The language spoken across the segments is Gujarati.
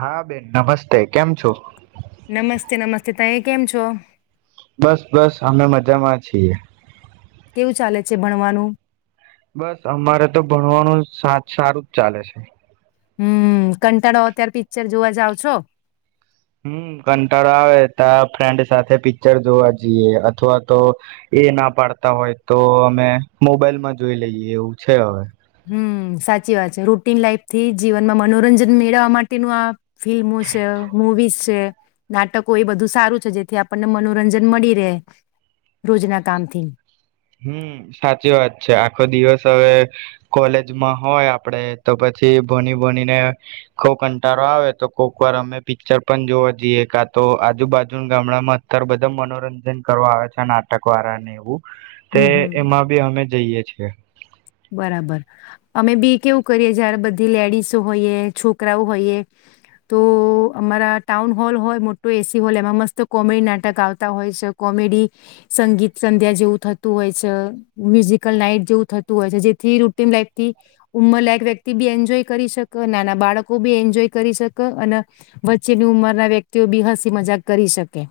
હા બેન નમસ્તે કેમ છો નમસ્તે નમસ્તે તમે કેમ છો બસ બસ અમે મજામાં છીએ કેવું ચાલે છે ભણવાનું બસ અમારે તો ભણવાનું સારું જ ચાલે છે હમ કંટાળો અત્યારે પિક્ચર જોવા જાવ છો હમ કંટાળા આવે ત ફ્રેન્ડ સાથે પિક્ચર જોવા જઈએ અથવા તો એ ના પાડતા હોય તો અમે મોબાઈલમાં જોઈ લઈએ એવું છે હવે હમ સાચી વાત છે રૂટીન લાઈફ થી જીવનમાં મનોરંજન મેળવવા માટેનું આ ફિલ્મો છે મુવીઝ છે નાટકો એ બધું સારું છે જેથી આપણને મનોરંજન મળી રહે રોજના કામથી હમ સાચી વાત છે આખો દિવસ હવે કોલેજમાં હોય આપડે તો પછી ભોની ભોનીને કોક અંટારો આવે તો કોક વાર અમે પિક્ચર પણ જોવા જઈએ કા તો આજુબાજુ ગામડામાં અત્યારે બધા મનોરંજન કરવા આવે છે નાટક વાળાને એવું તે હમ હમ એમાં બી અમે જઈએ છીએ બરાબર અમે બી કેવું કરીએ જયારે બધી લેડીસો હોઈએ છોકરાઓ હોઈએ તો અમારા ટાઉન હોલ હોય મોટો એસી હોલ એમાં મસ્ત કોમેડી નાટક આવતા હોય છે કોમેડી સંગીત સંધ્યા જેવું થતું હોય છે મ્યુઝિકલ નાઈટ જેવું હોય છે જેથી રૂટીન લાઈફથી ઉંમર લાયક વ્યક્તિ બી એન્જોય કરી શકે નાના બાળકો બી એન્જોય કરી શકે અને વચ્ચેની ઉંમરના વ્યક્તિઓ બી હસી મજાક કરી શકે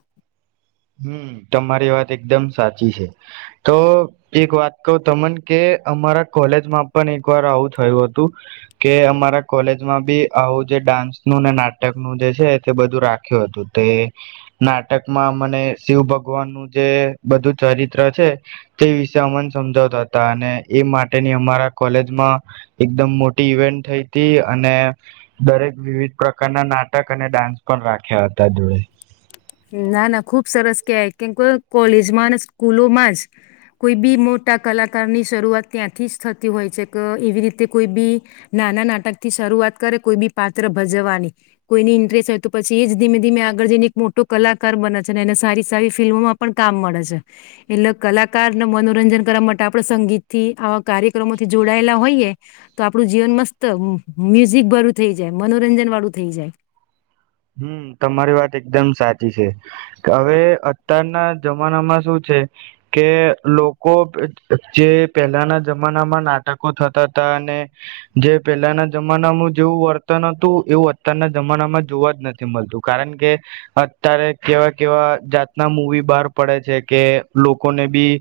હમ તમારી વાત એકદમ સાચી છે તો એક વાત કહ તમન કે અમારા કોલેજમાં પણ એક વાર આવું થયું હતું કે અમારા કોલેજમાં બી આવું જે ડાન્સ નું ને નાટકનુંું જે છે તે બધું રાખ્યું હતું તે નાટકમાં મને શિવ ભગવાન નું જે બધું ચરિત્ર છે તે વિષ અમને સમજાવતા હતા અને એ માટેની અમારા કોલેજમાં એકદમ મોટી ઈવેન્ટ થઈ હતી અને દરેક વિવિધ પ્રકારના નાટક અને ડાન્સ પણ રાખ્યા હતા જોડે ના ના ખુબ સરસ કહેવાય કેમ કોલેજમાં અને સ્કૂલોમાં જ કોઈ બી મોટા કલાકારની શરૂઆત ત્યાંથી જ થતી હોય છે કે એવી રીતે કોઈ બી નાના નાટક થી શરૂઆત કરે કોઈ બી પાત્ર ભજવવાની કોઈની ઇન્ટરેસ્ટ હોય તો પછી એ જ ધીમે ધીમે આગળ જઈને એક મોટો કલાકાર બને છે ને એને સારી સારી ફિલ્મોમાં પણ કામ મળે છે એટલે કલાકારને મનોરંજન કરવા માટે આપણે સંગીત થી આવા કાર્યક્રમોથી જોડાયેલા હોઈએ તો આપણું જીવન મસ્ત મ્યુઝિક ભરું થઈ જાય મનોરંજન વાળું થઈ જાય હમ તમારી વાત એકદમ સાચી છે હવે અત્યારના જમાનામાં શું છે કે લોકો જે પહેલાના જમાનામાં નાટકો થતા હતા અને જે પહેલાના જમાનામાં જેવું વર્તન હતું એવું અત્યારના જમાનામાં જોવા જ નથી મળતું કારણ કે અત્યારે કેવા કેવા જાતના મૂવી બહાર પડે છે કે લોકોને બી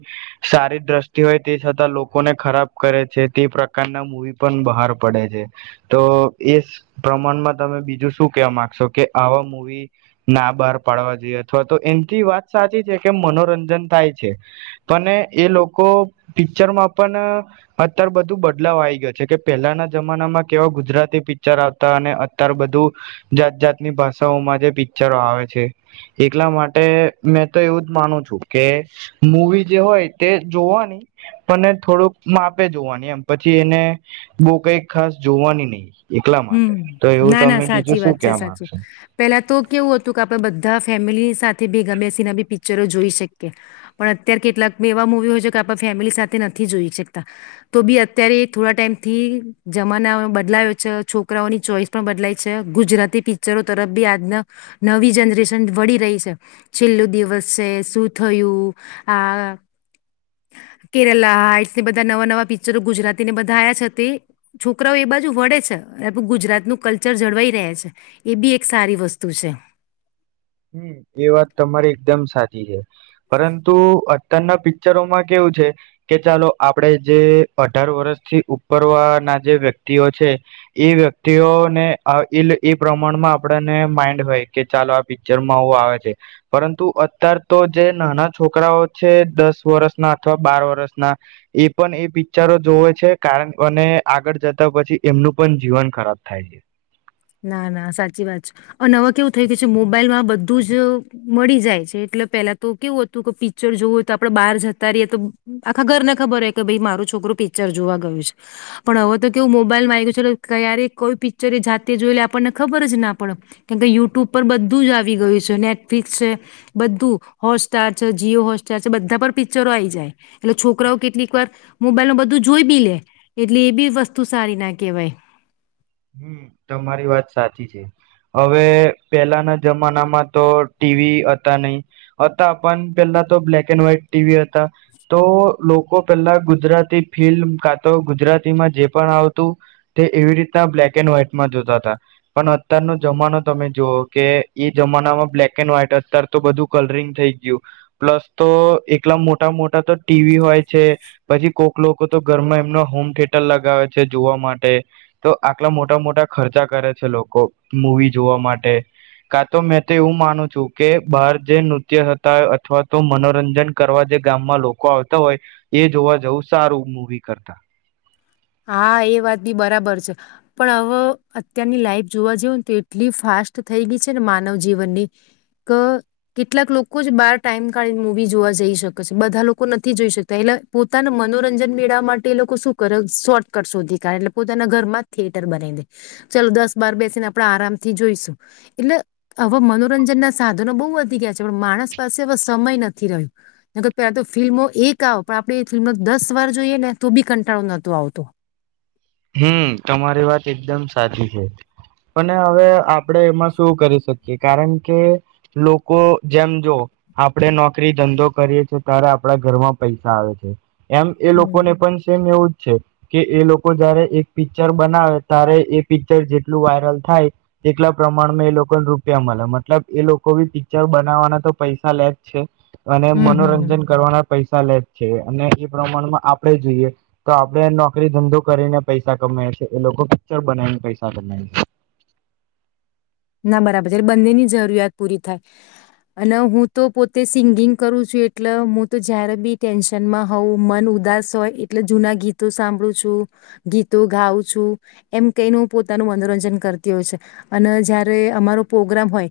સારી દ્રષ્ટિ હોય તે છતાં લોકોને ખરાબ કરે છે તે પ્રકારના મૂવી પણ બહાર પડે છે તો એ પ્રમાણમાં તમે બીજું શું કે આવા મુૂવી ના બહાર પાડવા જોઈએ અથવા તો એમથી વાત સાચી છે કે મનોરંજન થાય છે પણ એ લોકો પિક્ચરમાં પણ અતાર બધું બદલાવ આવી ગયો છે કે પેલાના જમાનામાં કેવા ગુજરાતી પિક્ચર આવતા અને અત્યાર બધું જાત જાતની ભાષાઓમાં જે પિક્ચરો આવે છે એટલા માટે મેં તો એવું જ માનું છું કે મૂવી જે હોય તે જોવાની પણ થોડુંક માપે જોવાની એમ પછી એને બહુ કઈક ખાસ જોવાની નહીિ એટલા માટે તો એવું તમે બીજું શું સા કેવા સાચી માંગશો પેલા તો કેવું હતું કે આપડે બધા ફેમિલી સાથે બી ગમે ત ના બી પિક્ચરો જોઈ શકીએ પણ અત્યારે કેટલાક એવા મુવી હોય છે કે આપ ફેમિલી સાથે નથી જોઈ શકતા તો બી અત્યારે થોડા ટાઈમથી જમાના બદલાયો છે છોકરાઓની ચોઈસ પણ બદલાય છે ગુજરાતી પિક્ચરો તરફ બી આજના નવી જનરેશન વળી રહી છે છેલ્લોું દિવસ છે શું થયું આ કેરલા હાટ્સ બધા નવા નવા પિક્ચરો ગુજરાતીને બધાયા છે તે છોકરાઓ એ બાજુ વળે છે ું ગુજરાતનું કલ્ચર જળવાઈ રહ છે એ બી એક સારી વસ્તુ છે હમ એ વાત તમારી એકદમ સાચી છે પરંતુ અત્યારના પિક્ચરોમાં કેવું છે કે ચાલો આપડે જે અઢાર વર્ષથી ઉપરવા ના જે વ્યક્તિઓ છે એ વ્યક્તિઓને એ એ પ્રમાણમાં આપણને માઇન્ડ હોય કે ચાલો આ પિકચ પિક્ચરમાં ઓું આવે છે પરંતુ અત્યાર તો જે નાના છોકરાઓ છે દસ વર્ષના અથવા બાર વર્ષના એ પણ એ પિક્ચરો જોવે છે કારણ અને આગળ જતા પછી એમનું પણ જીવન ખરાબ થાય છે ના ના સાચી વાત છે અને હવે કેવું થઈ ગયું છે મોબાઈલમાં બધું જ મળી જાય છે એટલે પેલા તો કેવું હતું કે પિક્ચર જોવું હોય તો આપડે બહાર જતા રહીએ તો આખા ઘર ને ખબર હો કે ભાઈ મારો છોકરો પિક્ચર જોવા ગયો છે પણ હવે તો કેવું મોબાઈલમાં આવી ગયું છે ક્યારે કોઈ પિક્ચર જા તે જોઈ લ આપણને ખબર જ ના પડે કેમકે યુટ્યુબ પર બધું જ આવી ગયું છે નેટફ્લિકસ છે બધું હોટસ્ટાર છે જીઓ હોટસ્ટાર છે બધા પર પિક્ચરો આવી જાય એટલે છોકરાઓ કેટલીક વાર મોબાઈલ ન બધું જોઈ બી લે એટલે એ બી વસ્તુ સારી ના કહેવાય હમ તમારી વાત સાચી છે હવે પેલાના જમાનામાં તો ટીવી હતા નહી હતા પણ પેલા તો બ્લેક એન્ડ વ્હાઈટ ટીવી હતા તો લોકો પેલા ગુજરાતી ફિલ્મ કા તો ગુજરાતીમાં જે પણ આવતું તે એવી રીતના બ્લેક એન્ડ વ્હાઈટ જોતા પણ અત્યારનોો જમાનો તમે જોુઓ કે એ જમાનામાં બ્લેક એન્ડ વ્હાઈટ અત્યાર તો બધું કલરિંગ થઈ ગયું પ્લસ તો એકલા મોટા મોટા તો ટીવી હોય છે પછી કોક લોકો તો ઘરમાં એમના હોમ થિયેટર લગાવે છે જોવા માટે તો આટલા મોટા મોટા ખર્ચા કરે છે લોકો મૂવી જોવા માટે કા તો મેં તો એવું માનું છું કે બહાર જે નૃત્ય થતા હોય અથવા તો મનોરંજન કરવા જે ગામમાં લોકો આવતા હોય એ જોવા જવું સારું મૂવી કરતા હા એ વાત બી બરાબર છે પણ હવે અત્યારની લાઈફ જોવા જવને તો એટલી ફાસ્ટ થઈ ગઈ છે ને માનવ જીવનની કે કેટલાક લોકો જ બાર ટાઈમ કાઢીને મૂવી જોવા જઈ શકે છે બધા લોકો નથી જોઈ શકતા એટલે પોતાના મનોરંજન મેળવવા માટે એ લોકો શું કર શોર્ટકટ શોધી કાઢ એટલે પોતાના ઘરમાં થિયેટર બનાવી દે ચાલો દસ બાર બેસીને આપડણે આરામથી જોઈશું એટલે હવે મનોરંજન ના સાધનો બહુ વધી ગયા છે પણ માણસ પાસે હવે સમય નથી રહ્યો પેલા તો ફિલ્મો એક આવ પણ આપણે ફિલ્મો દસ વાર જોઈએ ને તો બી કંટાળો નોતો આવતું હમ તમારી વાત એકદમ સાચી છે અને હવે આપડણે એમાં શું કરી શકીએ કારણ કે લોકો જેમ જો આપડે નોકરી ધંધો કરીએ છે ત્યારે આપડા ઘરમાં પૈસા આવે છે એમ એ હમ લોકો ને પણ સેમ એવું જ છે કે એ લોકો જયારે એક પિક્ચર બનાવે ત્યારે એ પિક્ચર જેટલું વાયરલ થાય તેટલા પ્રમાણમાં એ લોકોને રૂપિયા મળે મતલબ એ લોકો બી પિક્ચર બનાવવાના તો પૈસા લે જ છે અને હમ હમ હમ મનોરંજન કરવાના પૈસા લે છે અને એ પ્રમાણમાં આપણે જોઈએ તો આપડણે નોકરી ધંધો કરીને પૈસા કમા છે એ લોકો પિક્ચર બનાવીને પૈસા કમાય છે ના બરાબર જ્યારે બંનેની જરૂરિયાત પૂરી થાય અને હું તો પોતે સિંગિંગ કરું છું એટલે હું તો જયારે બી ટેન્શનમાં હોઉં મન ઉદાસ હોય એટલે જૂના ગીતો સાંભળું છું ગીતો ગઉં છું એમ કઈને હ પોતાનું મનોરંજન કરતી હોય છે અને જ્યારે અમારો પ્રોગ્રામ હોય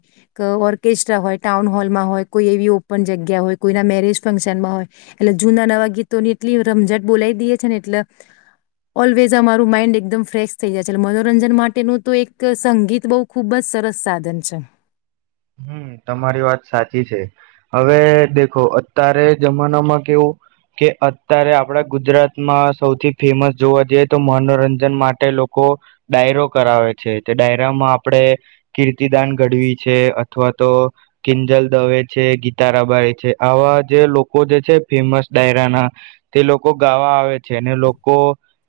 ઓર્કેસ્ટ્રા હોય ટાઉન હોલ માં હોય કોઈ એવી ઓપન જગ્યા હોય કોઈના મેરેજ ફંક્શનમાં હોય એટલે જૂના નવા ગીતોની એટલી રમઝટ બોલાવી દઈએ છે ને એટલે ઓલવેઝ અમારું માઈન્ડ એકદમ ફ્રેશ થઈ જાય છેટલે મનોરંજન માટેનું તો એક સંગીત બહ ખૂબ જ સરસ સાધન છે હ તમારી વાત સાચી છે હવે દેખો અત્યારે જમાનામાં કેવું કે અત્યારે આપડા ગુજરાતમાં સૌથી ફેમસ જોવા જઈએ તો મનોરંજન માટે લોકો ડાયરો કરાવે છે તે ડાયરામાં આપણે કીર્તિદાન ઘડવી છે અથવા તો કિંજલ દવે છે ગીતારાબારી છે આવા જે લોકો જે છે ફેમસ ડાયરાના તે લોકો ગાવા આવે છે અને લોકો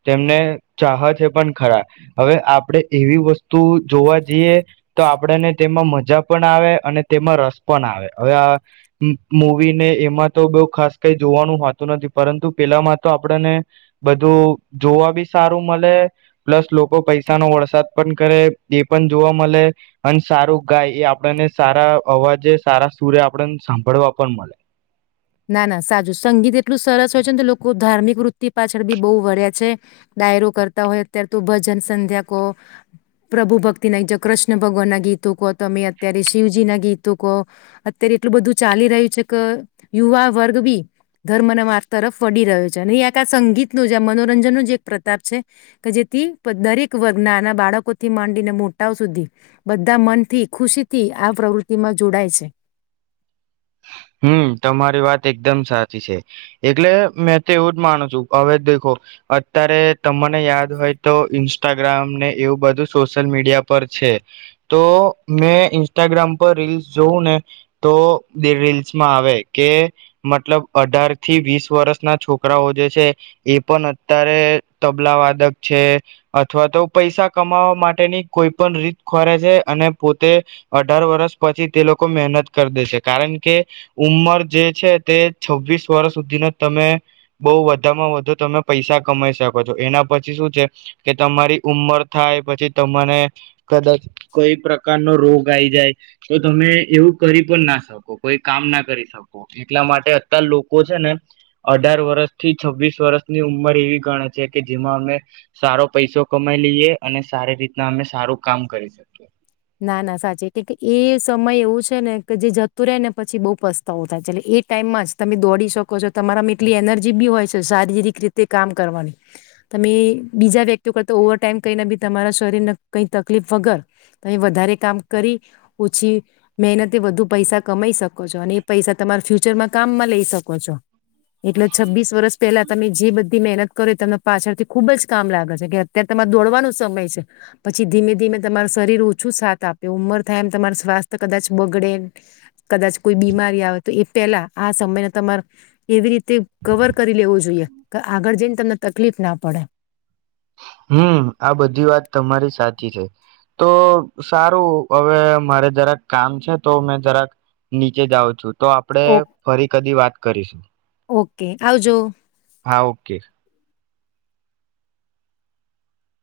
તેમને ચાહ છે પણ ખરા હવે આપણેે એવી વસ્તુ જોવા જઈએ તો આપણેને તેમાં મજા પણ આવે અને તેમાં રસ પણ આવે હવે આ મૂવી ને એમાં તો બઉુ ખાસ કઈ જોવાનું હોતું નથી પરંતુ પેલામાં તો આપણને બધું જોવા બી સારું મળે પ્લસ લોકો પૈસા નો વરસાદ પણ કરે એ પણ જોવા મળે અને સારું ગાય એ આપણને સારા અવાજે સારા સૂર્ય આપણ સાંભળવા પણ મળે ના ના સાચું સંગીત એટલું સરસ હોય છે ને તો લોકો ધાર્મિક વૃત્તિ પાછળ બી બહુ વળ્યા છે ડાયરો કરતા હોય અત્યારે તો ભજન સંધ્યા કહો પ્રભુ ભક્તિ ના કૃષ્ણ ભગવાન ના ગીતો કહો તમે અત્યારે શિવજી ના ગીતો કહો અત્યારે એટલું બધું ચાલી રહ્યું છે કે યુવા વર્ગ બી ધર્મના માર્ગ તરફ વડી રહ્યો છે અને આ સંગીતનું જ આ મનોરંજન ન જ એક પ્રતાપ છે કે જેથી દરેક વર્ગ નાના બાળકોથી માંડીને મોટાઓ સુધી બધા મનથી ખુશી થી આ પ્રવૃતિમાં જોડાય છે હમ તમારી વાત એકદમ સાચી છે એટલે મેં તો એવું જ માનું છું હવે દેખો અત્યારે તમને યાદ હોય તો ઈન્સ્ટાગ્રામ ને એવું બધું સોશિયલ મીડિયા પર છે તો મેં ઇન્સ્ટાગ્રામ પર રીલ્સ જોવું ને તો બે રી આવે કે મતલબ અઢાર થી વીસ વર્ષ ના છોકરાઓ જે છે એ પણ અત્યારે તબલાવાદક છે અથવા તો પૈસા કમાવા માટેની કોઈ પણ રીત ખોરે છે અને પોતે અઢાર વર્ષ પછી તે લોકો મહેનત કરી દે છે કારણ કે ઉંમર જે છે તે છવ્વીસ વર્ષ સુધીને તમે બહુ વધામાં વધુ તમે પૈસા કમાઈ શકો છો એના પછી શું છે કે તમારી ઉંમર થાય પછી તમાને કદાચ કોઈ પ્રકાર નો રોગ આવી જાય તો તમે એવું કરી પણ ના શકો કોઈ કામ ના કરી શકો એટલા માટે અત લોકો છે ને અઢાર વર્ષ થી છવ્વીસ વર્ષની ઉંમર એવી ગણે છે કે જેમાં અમે સારો પૈસો કમાઈ લઈએ અને સારી રીતના અમે સારું કામ કરી શકીએ ના ના સાચી કે એ સમય એવું છે ને કે જે જતું રહે ને પછી બહુ પસ્તાવું થાય છે એટલે એ ટાઈમમાં જ તમે દોડી શકો છો તમારામાં એટલી એનર્જી બી હોય છે શારીરિક રીતે કામ કરવાની તમે બીજા વ્યક્તિઓ કરતા ઓવર ટાઈમ કઈને બી તમારા શરીરને કઈ તકલીફ વગર તમે વધારે કામ કરી ઓછી મહેનતે વધુ પૈસા કમાઈ શકો છો અને એ પૈસા તમારા ફ્યુચરમાં કામમાં લઈ શકો છો એટલે છ્બીસ વર્ષ પેલા તમે જે બધી મહેનત કરો તમને પાછળથી ખુબ જ કામ લાગે છે કે અત્યારે તમારે દોડવાનો સમય છે પછી ધીમે ધીમે તમાર શરીર છું સાથ આપે ઉંમર થાય એમ તમાર સ્વાસ્થ કદાચ બગડે કદાચ કોઈ બીમારી આવે તો એ પહેલા આ સમયને તમારે એવી રીતે કવર કરી લેવો જોઈએ કે આગળ જઈને તમને તકલીફ ના પડે હમ આ બધી વાત તમારી સાચી છે તો સારું હવે મારે જરાક કામ છે તો મેં જરાક નીચે જાઉં છું તો આપડે ઓ ફરી કદી વાત કરીશું ઓકે આવજો હા ઓકે